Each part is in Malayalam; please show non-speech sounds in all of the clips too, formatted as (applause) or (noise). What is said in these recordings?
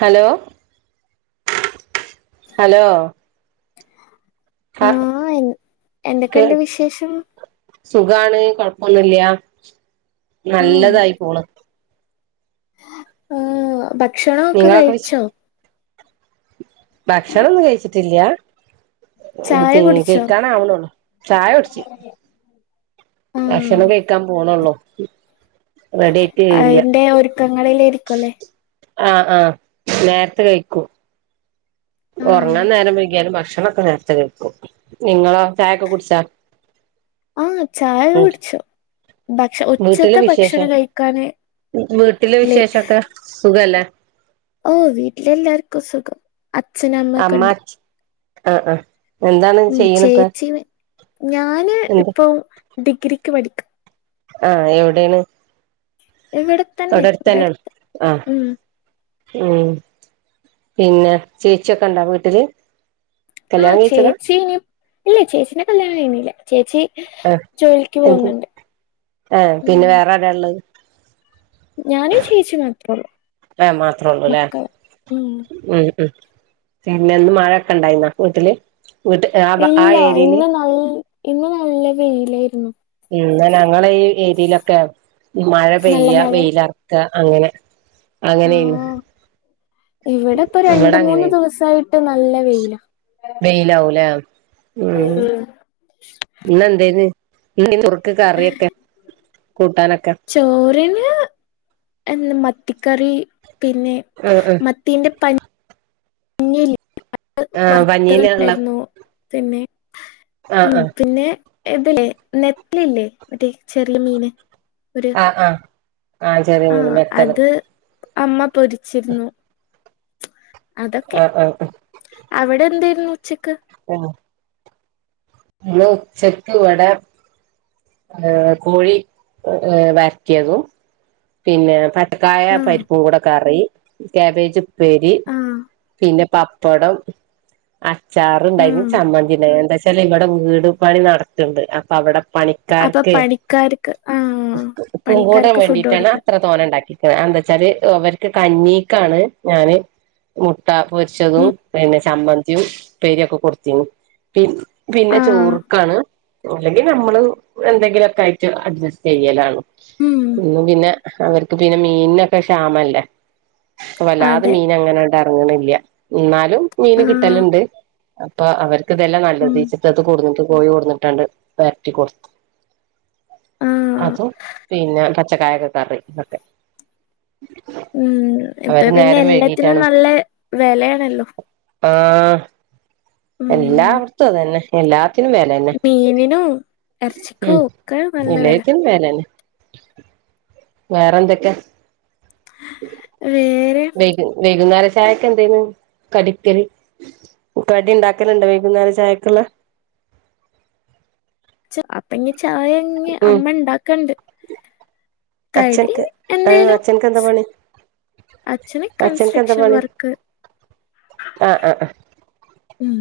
ഹലോ ഹലോ ആ ആഹ എ എന്തൊക്കെ കേ ഇണ്ട് വിശേഷം. സുഖാണ് കൊഴപ്പൊന്നുംല്ല നല്ലതായി പോണ്. ആ ഭക്ഷണ ഒക്കെ നിങ്ങളൊക്കെ വിശേ കഴിച്ചോ. ഭക്ഷണൊന്നും കഴിച്ചിട്ടില്ല. ചായ പി കുടിച്ചോ കഴിക്കാൻ ആവുന്നേള്ളൂ ചായ കുടിച്ചു. ആഹ് ഭക്ഷണം കഴിക്കാൻ പോണള്ളോ? അയിൻ്റെ ഒരുക്കങ്ങളിലായിരിക്കുംല്ലേ? ആഹ ആഹ നേരത്തെ കഴിക്കൂ. ആഹ് ഉറങ്ങാൻ നേരം വൈകിയാലും ഭക്ഷണം ങ്ങളൊക്കെ നേരത്തെ കയ്ക്കും. നിങ്ങളോ ചായയൊക്കെ കുടിച്ചാ? ആഹ ചായ ഉം കുടിച്ചു. ഭക്ഷ വീട്ടിലെ ഒച്ചത്തെ വിശേഷം ഭക്ഷണം കഴിക്കൻനേ വീട്ടിലെ ല്ലേ വിശേഷൊക്കെ സുഖല്ലേ ഓ വീട്ടിലെല്ലാർക്കും സുഖം. അച്ഛനും അമ്മക്കെ ഉണ്ട്. ആഹ ആഹ ഉം ചേച്ചി ഞാന് എന്ത് ഇപ്പ ഡിഗ്രിക്ക് പഠിക്കും. ആഹ എവിടെയാണ്. ഇവിടെത്തന്നെ. തൊട്ടടുത്തന്നെയാണ് ഇവിടെടുത്ത് ആഹ് ഉം? ഉം പിന്നെ ചേച്ചിയൊക്കെ ഇണ്ടാ വീട്ടില്? ആഹ കല്യാണം കഴിച്ചതാ ചേച്ചീ ഇനി ഇല്ല ചേച്ചിൻ്റെ കല്യാണം കഴിഞ്ഞിനില്ല ചേച്ചി ആഹ് ജോലിക്ക് എന്ത് പോകുന്നുണ്ട്. ആഹ് ഉം പിന്നെ വേറെ ആരാ ഉള്ളത് ഞാനും ചേച്ചി മാത്രേള്ളൂ. ആഹ് മാത്രേ മ ക്കള് ഉം മ് പിനെന്നു മഴൊക്കെ ഇണ്ടായിന്നാ വീട്ടില്? വീട്ട് ആ ആ ഇല്ല ഏരിയയില് ഇന്ന് നല് ഇന്ന് നല്ല വെയിലായിരുന്നു. ഇന്നലെ ഞങ്ങടെ ഈ ഏരിയയിലൊക്കെ മഴ നല്ല പെയ്യ മഴ വെയിലറക്ക അങ്ങനെ ആ അങ്ങനെയന്ന് ഇവിടെ ഇപ്പൊ രണ്ട്, ഇവിടെ മൂന്ന് അങ്ങനെയ ദിവസായിട്ട് നല്ല വെയില. മ്. ഇന്ന്എന്തേര്ന്ന്. ഇന്ന് എന്തേര്ന്ന് ചോർ ക്. കറിയൊക്കെ കൂട്ടാനൊക്കെ ചോറിന്. എന്ന്. മത്തിക്കറി പിന്നെ. ആഹ് ഹ്. ആഹ് മത്തീന്റെ പ. പഞ്ഞീല്ല്യ (unintelligible) ആഹ് പഞ്ഞീനുള്ള വർത്തണ്ടായിരുന്നു പിന്നെ. ആഹ് ഉം. ആഹ് പിന്നെ ഇതിലേ. നെതലില്ലേ. മറ്റേ ചെറിയ മീന് ഒരു ആഹ, ആഹ്, ചെറിയ ആ മീൻ മെത്തള് അത് അമ്മ പൊരിച്ചിരുന്നു. അതൊക്കെ. ആഹ് ആഹ് അവിടെന്തെര് ന്ന്. ഉച്ചക്ക് ഇന്ന്ച്ചെക്ക്. വെടെ ഏ, കോഴി. ഹ്. വെർട്ടിയെതും പിന്നേം. പച്ചക്കായ. ആ പരിപ്പും. കൂടെ. കറി കാബേജ്. പ്പ് പ്പേരി. ആ പിന്നെ. പപ്പടം. അ ചാറുണ്ടായി. ആ ചമ്മന്തിണ്ടയിരിന്നു. എന്താ ച്ചാല് ഇവിടെ വീട് പണി നടത്തണ്ട് അപ്പൊ അവിടെ അപ്പൊ പണിക്കാർക്കെ. പണിക്കാർക്ക് ആഹ് ഉക്കും കുടെ. പണിക്കാർക്ക് മേണ്ടി ഫുഡ് ന്നാ. കൊടുക്ക (unintelligible) അത്ര തോണ ഉണ്ടാക്കിക്ണ്‌. എന്താച്ചാല്. അവർക്ക് കഞ്ഞീക്കാണ് ഞൻ. മു ട്ട പൊരിച്ചതും. ഉം പിന്നെ. ചമ്മന്തിമ്‌ പ്പേരിയൊക്കെ. കൊടുത്തിര്ന്നു. പിന്നെ ആഹ് ചോർക്കാണ്. അല്ലെങ്കിൽ. നമ്മള് എന്തെങ്കിലുക്കെ. ആയി അട്ജസ്റ്റ്. ചെയലാണ്. ഉം ഇന്നും പിന്നെ. അവർക്ക് പിന്നെ. മീൻനൊക്കെ. ക്ഷാമല്ലേ പ്പ. വല്ലാതെ അതെ മീൻ അങ്ങനെണ്ട് ഇറങ്ങണില്ല എന്നാലും മീന് ആഹ് കിട്ടലുണ്ട് അപ്പൊ. അവർക്ക് തല്ലേ ഉം നല്ലതീച്ചിട്ട്. ത്. കോഴി കൊടന്നിട്ട്. വരട്ടികൊടുത്തു ആഹ് അതും. പിന്നെ. പച്ചകയൊക്കെ. കറി തൊക്കെ ഉം, ഇപ്പൊ, പിന്നെ വൈകീട്ടാണ് എല്ലാത്തിനും നല്ല വേലെണല്ലോ. ആ, എല്ലാട്ത്തും. അതന്നെ. എല്ലാ ത്തിനും. വേലന്നെ. മീനിനും എറച്ചിക്കും മ്. ഒക്കെ നല്ല വെല എല്ലെത്തിനും വേലന്നെ. വേറെ. എന്തൊക്കെ ഹ്, വേറെം വൈകുന്നേര ചായക്കെന്തേന്ന് കടിക്കൽ കടി. ണ്ടാക്കലുണ്ട. വൈകുന്നേര ചായക്ക്ള്ള ച്. അപ്പഞ്ഞി. ചായങ്ങ്യ. ഉം അമ്മ ണ്ടാക്കണ്ട് കടി. അച്ഛൻക്ക് ആഹ് എന്തെേലും. അച്ഛൻക്ക് എന്താ സ് പണി അച്ചന്. അച്ഛൻക്ക് എന്താ കൺസ്ട്രക്ഷൻ. പണി വർക്ക് ആഹ് ആഹ് ആഹ് ഉം,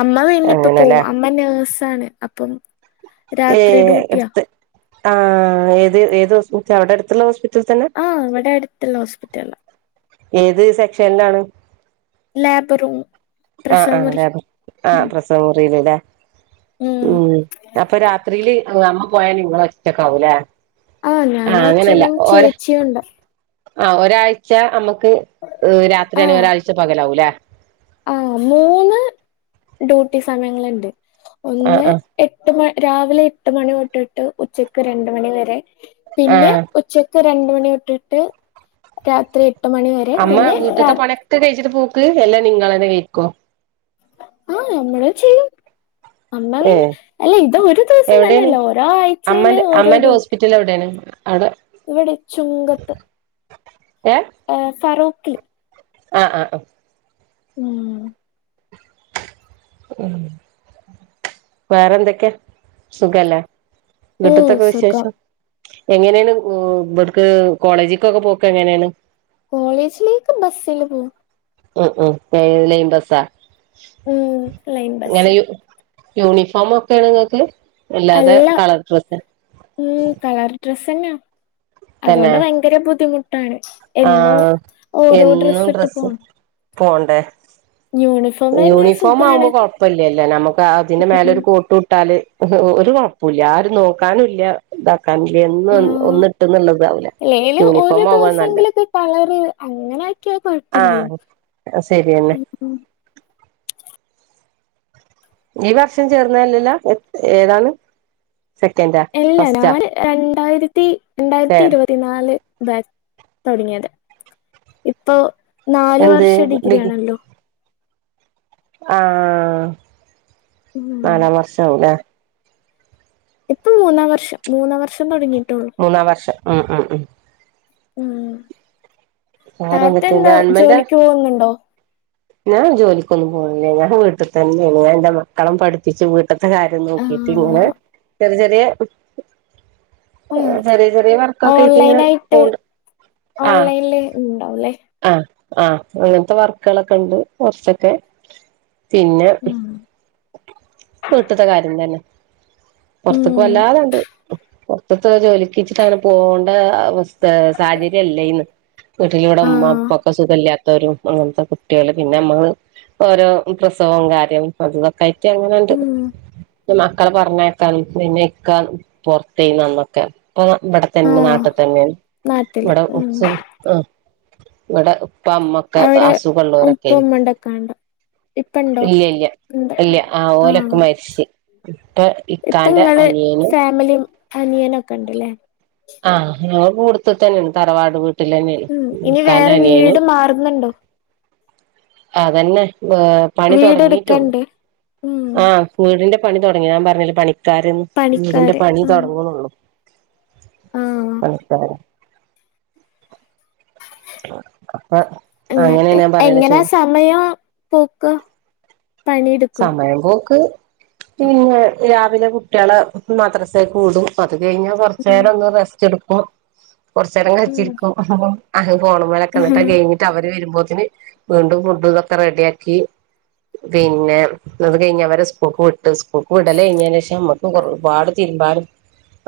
അമ്മ. പിന്നെ അങ്ങനെല്ലേ ഇപ്പപോവും അമ്മ നേഴ്സാണ്. അപ്പം ഏ, രാത്രി ഡ്യൂട്ടിയാ ടുത്ത്. ആ, ഏത്.. ഏത്. ഹോസ്. അവിടെ അടുത്തുള്ള ഹോസ് പി ആഹ. ഇവിടെ. അടുത്തുള്ള ഹോസ്പിറ്റല്ല ഏത്. സെക്ഷൻലാണ് ലാബ്റൂം ആഹ. ലേബർ ആ. ആ. പ്രസവമുറിലല്ലേ ഉം, അപ്പൊ രാത്രിയില് അമ്മ പോയാല് ങ്ങള് ഒറ്റക്കാവുലെ ആഹ. ഞാനു. അച്ഛനും. ചേച്ചിയും ഉണ്ട ആ ഒരാഴ്ച അമ്മക്ക്. ഹ്. രാത്രിയാണ്. ഒരാഴ്ച പകലാവൂലേ ആ, മൂന്ന്. ഡ്യൂട്ടി. സമയങ്ങള്ണ്ട്. ആ ഒന്ന്. ആ എട്ട്. മ രാവിലെ എട്ട്. മണി. തൊട്ടിട്ട്. ഉച്ചക്ക് രണ്ട്. മണി. വരെ ആ പിന്നെ. ഉച്ചക്ക് രണ്ടു. മണി. തൊട്ടിട്ട് രാത്രി എ അമ്മ, വീട്ട്ത്തെ പണിക്കെ കഴിച്ചിട്ട് പോക്ക്. എല്ല നിങ്ങളന്നെ കെയ്ക്കോ ആഹ്, നമ്മൾ. ചെയ്യു അമ്മ, ഏ പിന്നെ അല്ല ഇത് ഒരു ദിവസം എവിടെയാണ് തന്നെയല്ല ഓരോ ആഴ്ചയില് അമ്മന്റെ ഓരോ അമ്മന്റെ ഡൂട്ടി ഹോസ്പിറ്റൽ എവിടെയാണ് അവിടെ ഇവിടെ. ചുങ്കത്ത് ആ ഫറൂഖിൽ. ആഹ് ആഹ് ആഹ് ഉം ഉം വേറെന്തൊക്കെ സുഖെല്ലേ ഓ എന്ന്ത്തൊക്കെ സുഖം വിശേഷം എങ്ങനേണ് ഇവിട്ക്ക് കോളേജ് ക്കൊക്കെ പോക്ക് എങ്ങനേണ് കോളേജിലേക്ക് ബസില് പോവും ഉ ഉ ലൈൻ ബസാ ഉം ലൈൻ ബസ്സിൽ യൂണിഫോം ഒക്കെയാണ് ഇങ്ങക്ക് അല്ല ഉം കളർ ഡ്രസ്സ് തന്നെ അതുകൊണ്ട് ഭയങ്കര ബുദ്ധിമുട്ട് ട്ടാണ് എന്നോ ആഹ് ഓരോ ഡ്രസ്സ് ഇട്ട് പോണം. പോണ്ടേ യൂണിഫോം തന്നെ യൂണിഫോം ആവുമ്പ സുഖാണ് കൊഴപ്പ ഇല്ലല്ലൊ. നമക്ക് അതിന്റെ ഉം മേലൊരു കോട്ട് ഇട്ടാല് ഒരു കൊഴപ്പൂല ആരും നോക്കാനൂല്ല ഇതാ എന്നും ആഹ് ഒന്ന് ഇട്ട്ന്നുള്ളതാവല അല്ലേല് ഒരു യൂണിഫോം ആവ്വാ നല്ലേ- ക്യാ കൊഴപ്പല്ലൃ- ശരി എന്നേ- ഈ വർഷം ചേർന്നല്ലല്ല ഏതാണ്. സെക്കൻഡാ എല്ലടാ ഫസ്റ്റാ രണ്ടായിരത്തി രണ്ടായിരത്തി തേർഡ് ഇരുപത്തി നാല്- തുടങ്ങിയത് ഇപ്പൊ നാല് എന്ത് വർഷ ഡിഗ്രി ആണല്ലോ- ആഹ ഉം നാലാം വർഷ ആവലേ? ഇപ്പ മൂന്നാം വർഷം മൂന്നാം വർഷം തൊടങ്ങി- മൂന്നാം വർഷം ഉം ഉം ഉം- ഉ താത്തെ വേറെന്തൊക്കെ എന്താ ഗവൺമെന്റ് ജോലിക്ക് പോകുന്നുണ്ടോ? ഞാൻ ജോലിക്കൊന്നും. പോകുന്നില്ലേ ഞാൻ വീട്ടിൽ തന്നെയാണ്. ഞാൻ എന്റെ മക്കളെ പഠിപ്പിച്ചു ഇത്തെ കാര്യം നോക്കിട്ട് ഇങ്ങനെ ആഹ് ചെറിയ ചെറിയ ഉം ചെറിയ ചെറിയ വർക്കൊക്കെ ആയിട്ടിങ്ങനെ ഓൺലൈനായിട്ട് പോണ്ട്- ആഹ് ഓൺലൈനില് ഉണ്ടാവുംല്ലേ- ആഹ് ആഹ് അങ്ങനത്തെ വർക്കുകളൊക്കെ ഉണ്ട് കുറച്ചൊക്കെ- പിന്നെ ഉം വീട്ടത്തെ കാര്യം തന്നെ- ഉം പൊറ്ത്തേക്ക് വല്ലാതണ്ട്- പുറത്തേക്ക് ജോലിക്ക് വിട്ട് പോകേണ്ട അവസ്ഥ സാഹചര്യം അല്ലേ യിന്ന്- വീട്ടില ഇവിടെ ഉമ്മാക്കും ആഹ് ഉപ്പാക്കും സുഖമല്ലാത്തവരും അങ്ങനത്തെ കുട്വേള് പിന്നെ നമ്മള് ഓരോ പ്രസവവും കാര്യവും അത് തൊക്കെ ആയിട്ട് അങ്ങനെണ്ട്- ഉം മക്കളെ പറഞ്ഞേക്കാ പിന്നെ ഇക്ക പൊറത്തയ് നന്നൊക്കെ ഇപ്പൊ ഇവിടെ തന്നെ ആഹ് നാട്ടിൽ തന്നെ നാട്ടില് ഇവിടെ ഉം ഉത്സ ആഹ് ഇവിടെ- ഉപ്പ ഉമ്മക്കെ ആസ് ഉപ്പമ്മണ്ടക്കണ്ട (unintelligible) ഇപ്പണ്ടോ ഇല്ല ഇല്ല ഇല്ല ഓലൊക്കെ ആഹ് - മരിച്ച് ഇപ്പൊ ഇക്കാന്റെ ഇപ്പങ്ങള് അനിയനും ഫാമിലിയും അനിയനുംക്കെ ഉണ്ട്ല്ലേ? ആഹ് ഞങ്ങള് കൂടുത്ത് തന്നെയ തറവാട് വീട്ടിൽ തന്നെയ ഉം ഇനി വേറെ വീട് ഇക്കൻൻ്റനിയനും- മാറുന്നുണ്ടോ അതന്നെ ഏ പണി തുടങ്ങിട്ടുള്ളൂ വീടെടുക്കണ്ട് ഉം ആ വീടിന്റെ പണി തൊടങ്ങി ഞാൻ പറഞ്ഞില്ല പണിക്കാര വീടിന്റെ പണിക്കാര് പണി ഉം തൊടങ്ങുന്നുള്ളു- ആഹ് പണിക്കാര അപ്പ അങ്ങനെയ ഞാൻ പറയല ചോ- പോക്ക സമയം പോക്ക് പിന്നെ രാവിലെ കുട്ടികള് മദ്രസെ കൂടും പ അത് കഴിഞ്ഞ് കൊറച്ച് ഉം നേരം ഒന്ന് റെസ്റ്റ് എടുക്കും കൊറച്ച് നേരം കളിച്ചിരിക്കും- ഫോൺ മേലെക്കെന്നിട്ട് ഉം കയിഞ്ഞിട്ട് അവര് വരുമ്പോ വീണ്ടും ഫുഡും ഇതോക്കെ റെഡി ആക്കി പി പിന്നെ അത് കഴിഞ്ഞ് അവരെ സ്കൂൾക്ക് വിട്ട് സ്കൂൾക്ക് വിടല് കഴിഞ്ഞെഞ്ഞ് ശേഷം നമ്മുക്ക് ഒരുപാട് തിരുമ്പാലും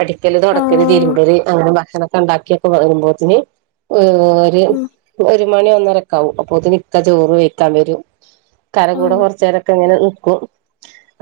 അടിക്കല് തുടക്കല് ആഹ് തിരുമ്പല് അങ്ങനെ ഭക്ഷണം ഉണ്ടാക്കിയൊക്കെ വരുമ്പോത്തേന് ഒരു ഉം ഒരു മണി ഒന്നരക്കാവും അപ്പൊത്തേന് ഇക്ക ചോറ് വെത്തൻ വരും ഇക്കാടെ കൂടെ ആഹ് കുറ ച്ചേരൊക്കെ ഇങ്ങനെ നിക്കും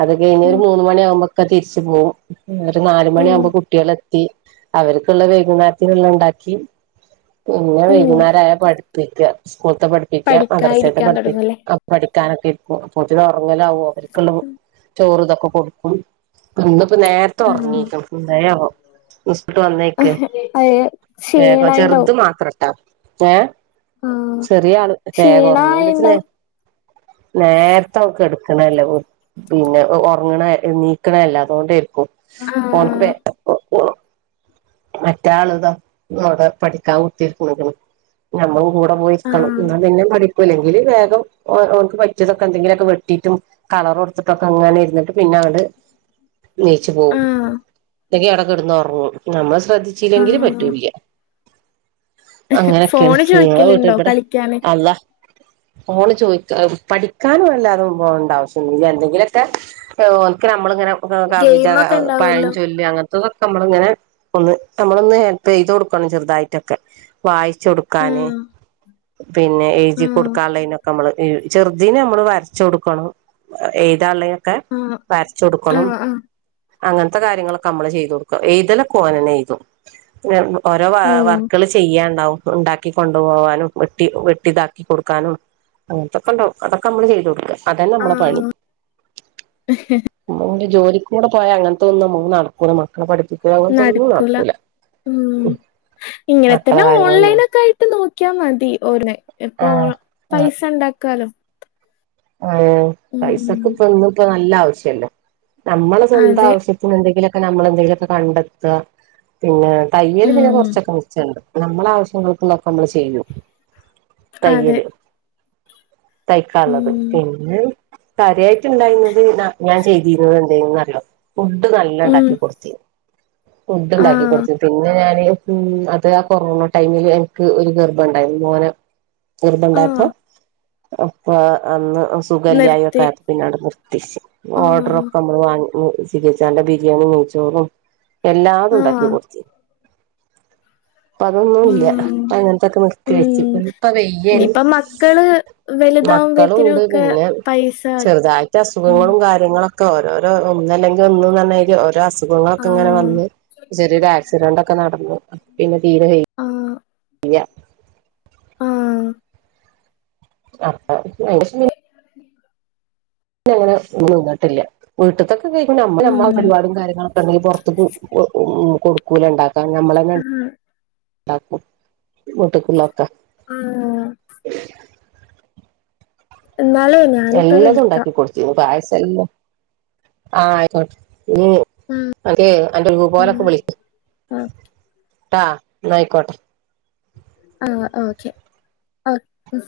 അത് കഴിഞ്ഞ് ഒരു ഉം മൂന്ന് മണിയകുമ്പോ ഇക്ക തിരിച്ചു പോകും ഒരു നാല് ഉം മണിയകുമ്പോ കുട്ടികള് എത്തി അവർക്കുള്ള വൈകുനേരത്തിനുള്ള ഉണ്ടാക്കി പിന്നെ ഉം വൈകുന്നെരായ പഠിപ്പിക്കുക സ്കൂൾത്തെ ' പഠിപ്പിക്കുക മദ്രസെത്തെ പഠിക്കാതിരിക്കാൻ പഠിപ്പി തൊടങ്ങുല്ലേ ആഹ് പഠി പ്പിക്കാനൊക്കെ ഇക്കും അപ്പോത്തേന് ഉറങ്ങലാവും അവർക്കുള്ള ചോറ് ഇതൊക്കെ കൊടുക്കും തിന്നു ഇപ്പൊ നേരത്തെ ആഹ് ഉറങ്ങിക്കും എന്തെയാവോ നിസ് ഇക്ക വന്നേക്ക് അത് ഏഹ് ക്ഷീണായിണ്ടാവും ചെറുത് മാത്രെട്ടോ ഏഹ് ആഹ് ചെറിയ ആള് വേഗ ഉറങ്ങിണ്ടച്ച നേ ക്ഷീണായിണ്ടാവും നേർ കിടാക്കാണെല്ലോ പിന്നെ ഉറങ്ങണ നീക്കണേല്ല അതുകൊണ്ട് ക്കും ഓൾക്ക് ആഹ് (unintelligible) മറ്റാള് ഇതാ ഇവിടെ പഠിക്കാൻ കുത്തിരിക്കണ നമ്മൾ കൂടെ പോയിരിക്കണം ആഹ് എന്നാ പിന്നെ പഠിക്കുലാ എങ്കിൽ വേഗം ഓൾക്ക് പറ്റിയതൊക്കെ എന്തെങ്കിലും ഒക്കെ വെട്ടിട്ടും കളർ കൊടുത്തിട്ടൊക്കെ ഇങ്ങനെ ഇരുന്നിട്ട് പിന്നെ അവിള് ഇണിച്ച് പോവും ആഹ് ഇല്ലെങ്കിൽ അടെക്കിടന്ന് ഉറങ്ങും നമ്മൾ ശ്രദ്ധിച്ചില്ലെങ്കില് ആഹ് പറ്റൂല്ല അങ്ങനെയൊക്കെയാണ് ഫോണ് നിങ്ങളെ വീട്ട ചോയിക്കലുണ്ടോ ഇവിടെ കളിക്കാന് അല്ലാഹ് ഓള് ചോയിക്ക പഠിക്കാനും അല്ല ഉണ്ടാവശ്യ എന്തെങ്കിലൊക്കെ ഒൻക്ക് നമ്മളിങ്ങനെ കവിത ഗെയിമൊക്കെ ഇണ്ടാവല്ലോ പഴഞ്ചൊല്ല് അങ്ങന അതൊക്കെ നമ്മളിങ്ങനെ ഒന്ന് നമ്മളൊന്ന് ഹെൽപ്പ് ചെയ്ത് കൊടുക്കണം ചെറുതായിട്ടൊക്കെ വായി ച്ചുടുക്കാന് ഉം പിന്നെ എഴ്‌തി ഉം കൊടുക്കാള്ളോതിനൊക്കെ നമ്മള് ചെറുതിനെ നമ്മള് വര ച്ച് കൊടുക്കണം എഴതള്ളെക്കെ ആഹ് വരച്ച് കൊടുക്കണം ആഹ് ആഹ് അങ്ങനത്തെ കാര്യങ്ങളൊക്കെ നമ്മള് ചെയ്തു കൊടുക്കും എഴുതലൊക്കെ ഓനാന്നെ എയ്തും പിന്നെ ഓരോ വ ഓഹ് വർക്കുകൾ ചെയ്യാണ്ടാവും ഉണ്ടാക്കി കൊണ്ടുപോവാനും വെട്ടി വെട്ടിതാക്കി കൊടുക്കാനും അങ്ങനത്തെ ഒക്കെ ഉണ്ടാവും അതൊക്കെ നമ്മള് ചെയ്ത് വിടും അതണ് നമ്മളെ ആഹ് പണി ജോലിക്കൂടെ പോയാ അങ്ങനത്തൊന്നും നമ്മക്ക് നടക്കൂല്ല മക്കളെ പഠിപ്പിക്കൂ അങ്ങനത്തൊന്നും നടക്കൂല ഉം ഇങ്ങനെ മക്കളെ തന്നെ കാര്യങ്ങളൊന്നും ഓൺലൈൻ ഒക്കെ ആയിട്ട് നോ ക്കിയ മതി ഓനെ ഇപ്പൊ ആഹ് ആഹ് പൈസ ഉണ്ടാക്കാലോ ആഹ് പൈസക്ക് ഇപ്പ ഇന്ന് ഇപ്പ നല്ല ആവശ്യല്ല നമ്മളെ സ്വന്തം അതെ. ആവശ്യത്തിന് എന്തെങ്കിലും ക്കെ നമ്മൾ എന്തെങ്കിലുവൊക്കെ കണ്ടെത്തുക പിന്നെ തയ്യൽ പിന്നെ ഉം. കുറച്ചൊക്കെ മിച്ചണ്ട് നമ്മളെ ആവശ്യങ്ങക്കലോക്കെ നമ്മള് ചെയ്യു അതെ. തയ്യല് തൈക്കള്ളത് ഉം. പിന്നെ കാര്യായിട്ടുണ്ടായിന്നത് ഞാൻ ചെയ്തിന്നത് എന്തേയിന്നു അറിയോ ഫുഡ് നല്ല ഉം. ഉണ്ടാക്കി കൊടുത്തി ഫുഡ് ഉണ്ടാക്കി ആഹ്. കൊടുത്തു പിന്നെ ഞാൻ ഉം അത് ആഹ് കൊറോണ ടൈമില് എനിക്ക് ഒരു ഗർഭോണ്ടായി മോനെ ഗർഭോണ്ടയപ്പോ ആഹ്. അപ്പൊ അന്ന് സുഖല്യായ ഒക്കെ നിർത്തി. ആയപ്പോ പിന്നെ അങ്ങട് നിർത്തിച്ചു ആഹ്. ഓർഡറൊക്കെ നമ്മള് വാങ്ങി ചിരിച്ചാന്റെ ബിരിയാണിം നെയ്ച്ചോറും എല്ലാതും ഉണ്ടാക്കി ആഹ്. കൊടുത്തി ഇപ്പ അതൊന്നും ഇല്ല ഉം. ഇപ്പ അങ്ങനത്തൊക്കെ നിർത്തി വെച്ചു ഇപ്പ വെയ്യാലും (unintelligible) വലുതാവു ഉണ്ട് പിന്നെ ചെറുതായിട്ട് ഉം. അസുഖങ്ങളും കാര്യങ്ങളും ഒക്കെ ഓരോരോ ഒന്നല്ലെങ്കിൽ ഒന്ന് പറഞ്ഞമാതിരി അസുഖങ്ങളൊക്കെ ഇങ്ങനെ ആഹ്. വന്ന്, ചെറിയൊരു ആക്സിഡന്റ് ഒക്കെ നടന്നു, പിന്നെ തീരെ വെയ്യ ആഹ്. വെയ്യ ഉം അപ്പൊ പിന്നങ്ങനെ ഒന്നുതിന്നിട്ടില്ല, വീട്ടത്തെ നമ്മടെ ഉം. പരിപാടും കാര്യങ്ങളൊക്കെ ഉണ്ടെങ്കിൽ പുറത്ത കൊടുക്കൂല, ണ്ടാക്ണത്. ഞമ്മളന്നെ ആഹ്. ണ്ടാക്കും വീട്ടിക്കുള്ള ആ എന്നാലേ ഞാനിപ്പ എല്ലാതും വിളിക്കാം. ഉണ്ടാക്കി കൊടുത്തിന്, പായസം ല്ലെ, ആഹ ആയിക്കോട്ടെ ഉം. അതേ അന്റെ പോലൊക്കെ ആഹ്. വിളിക്ക്ട്ടാ, എന്നാ ആയിക്കോട്ടെ ആ ഓക്കെ ഓക്കേ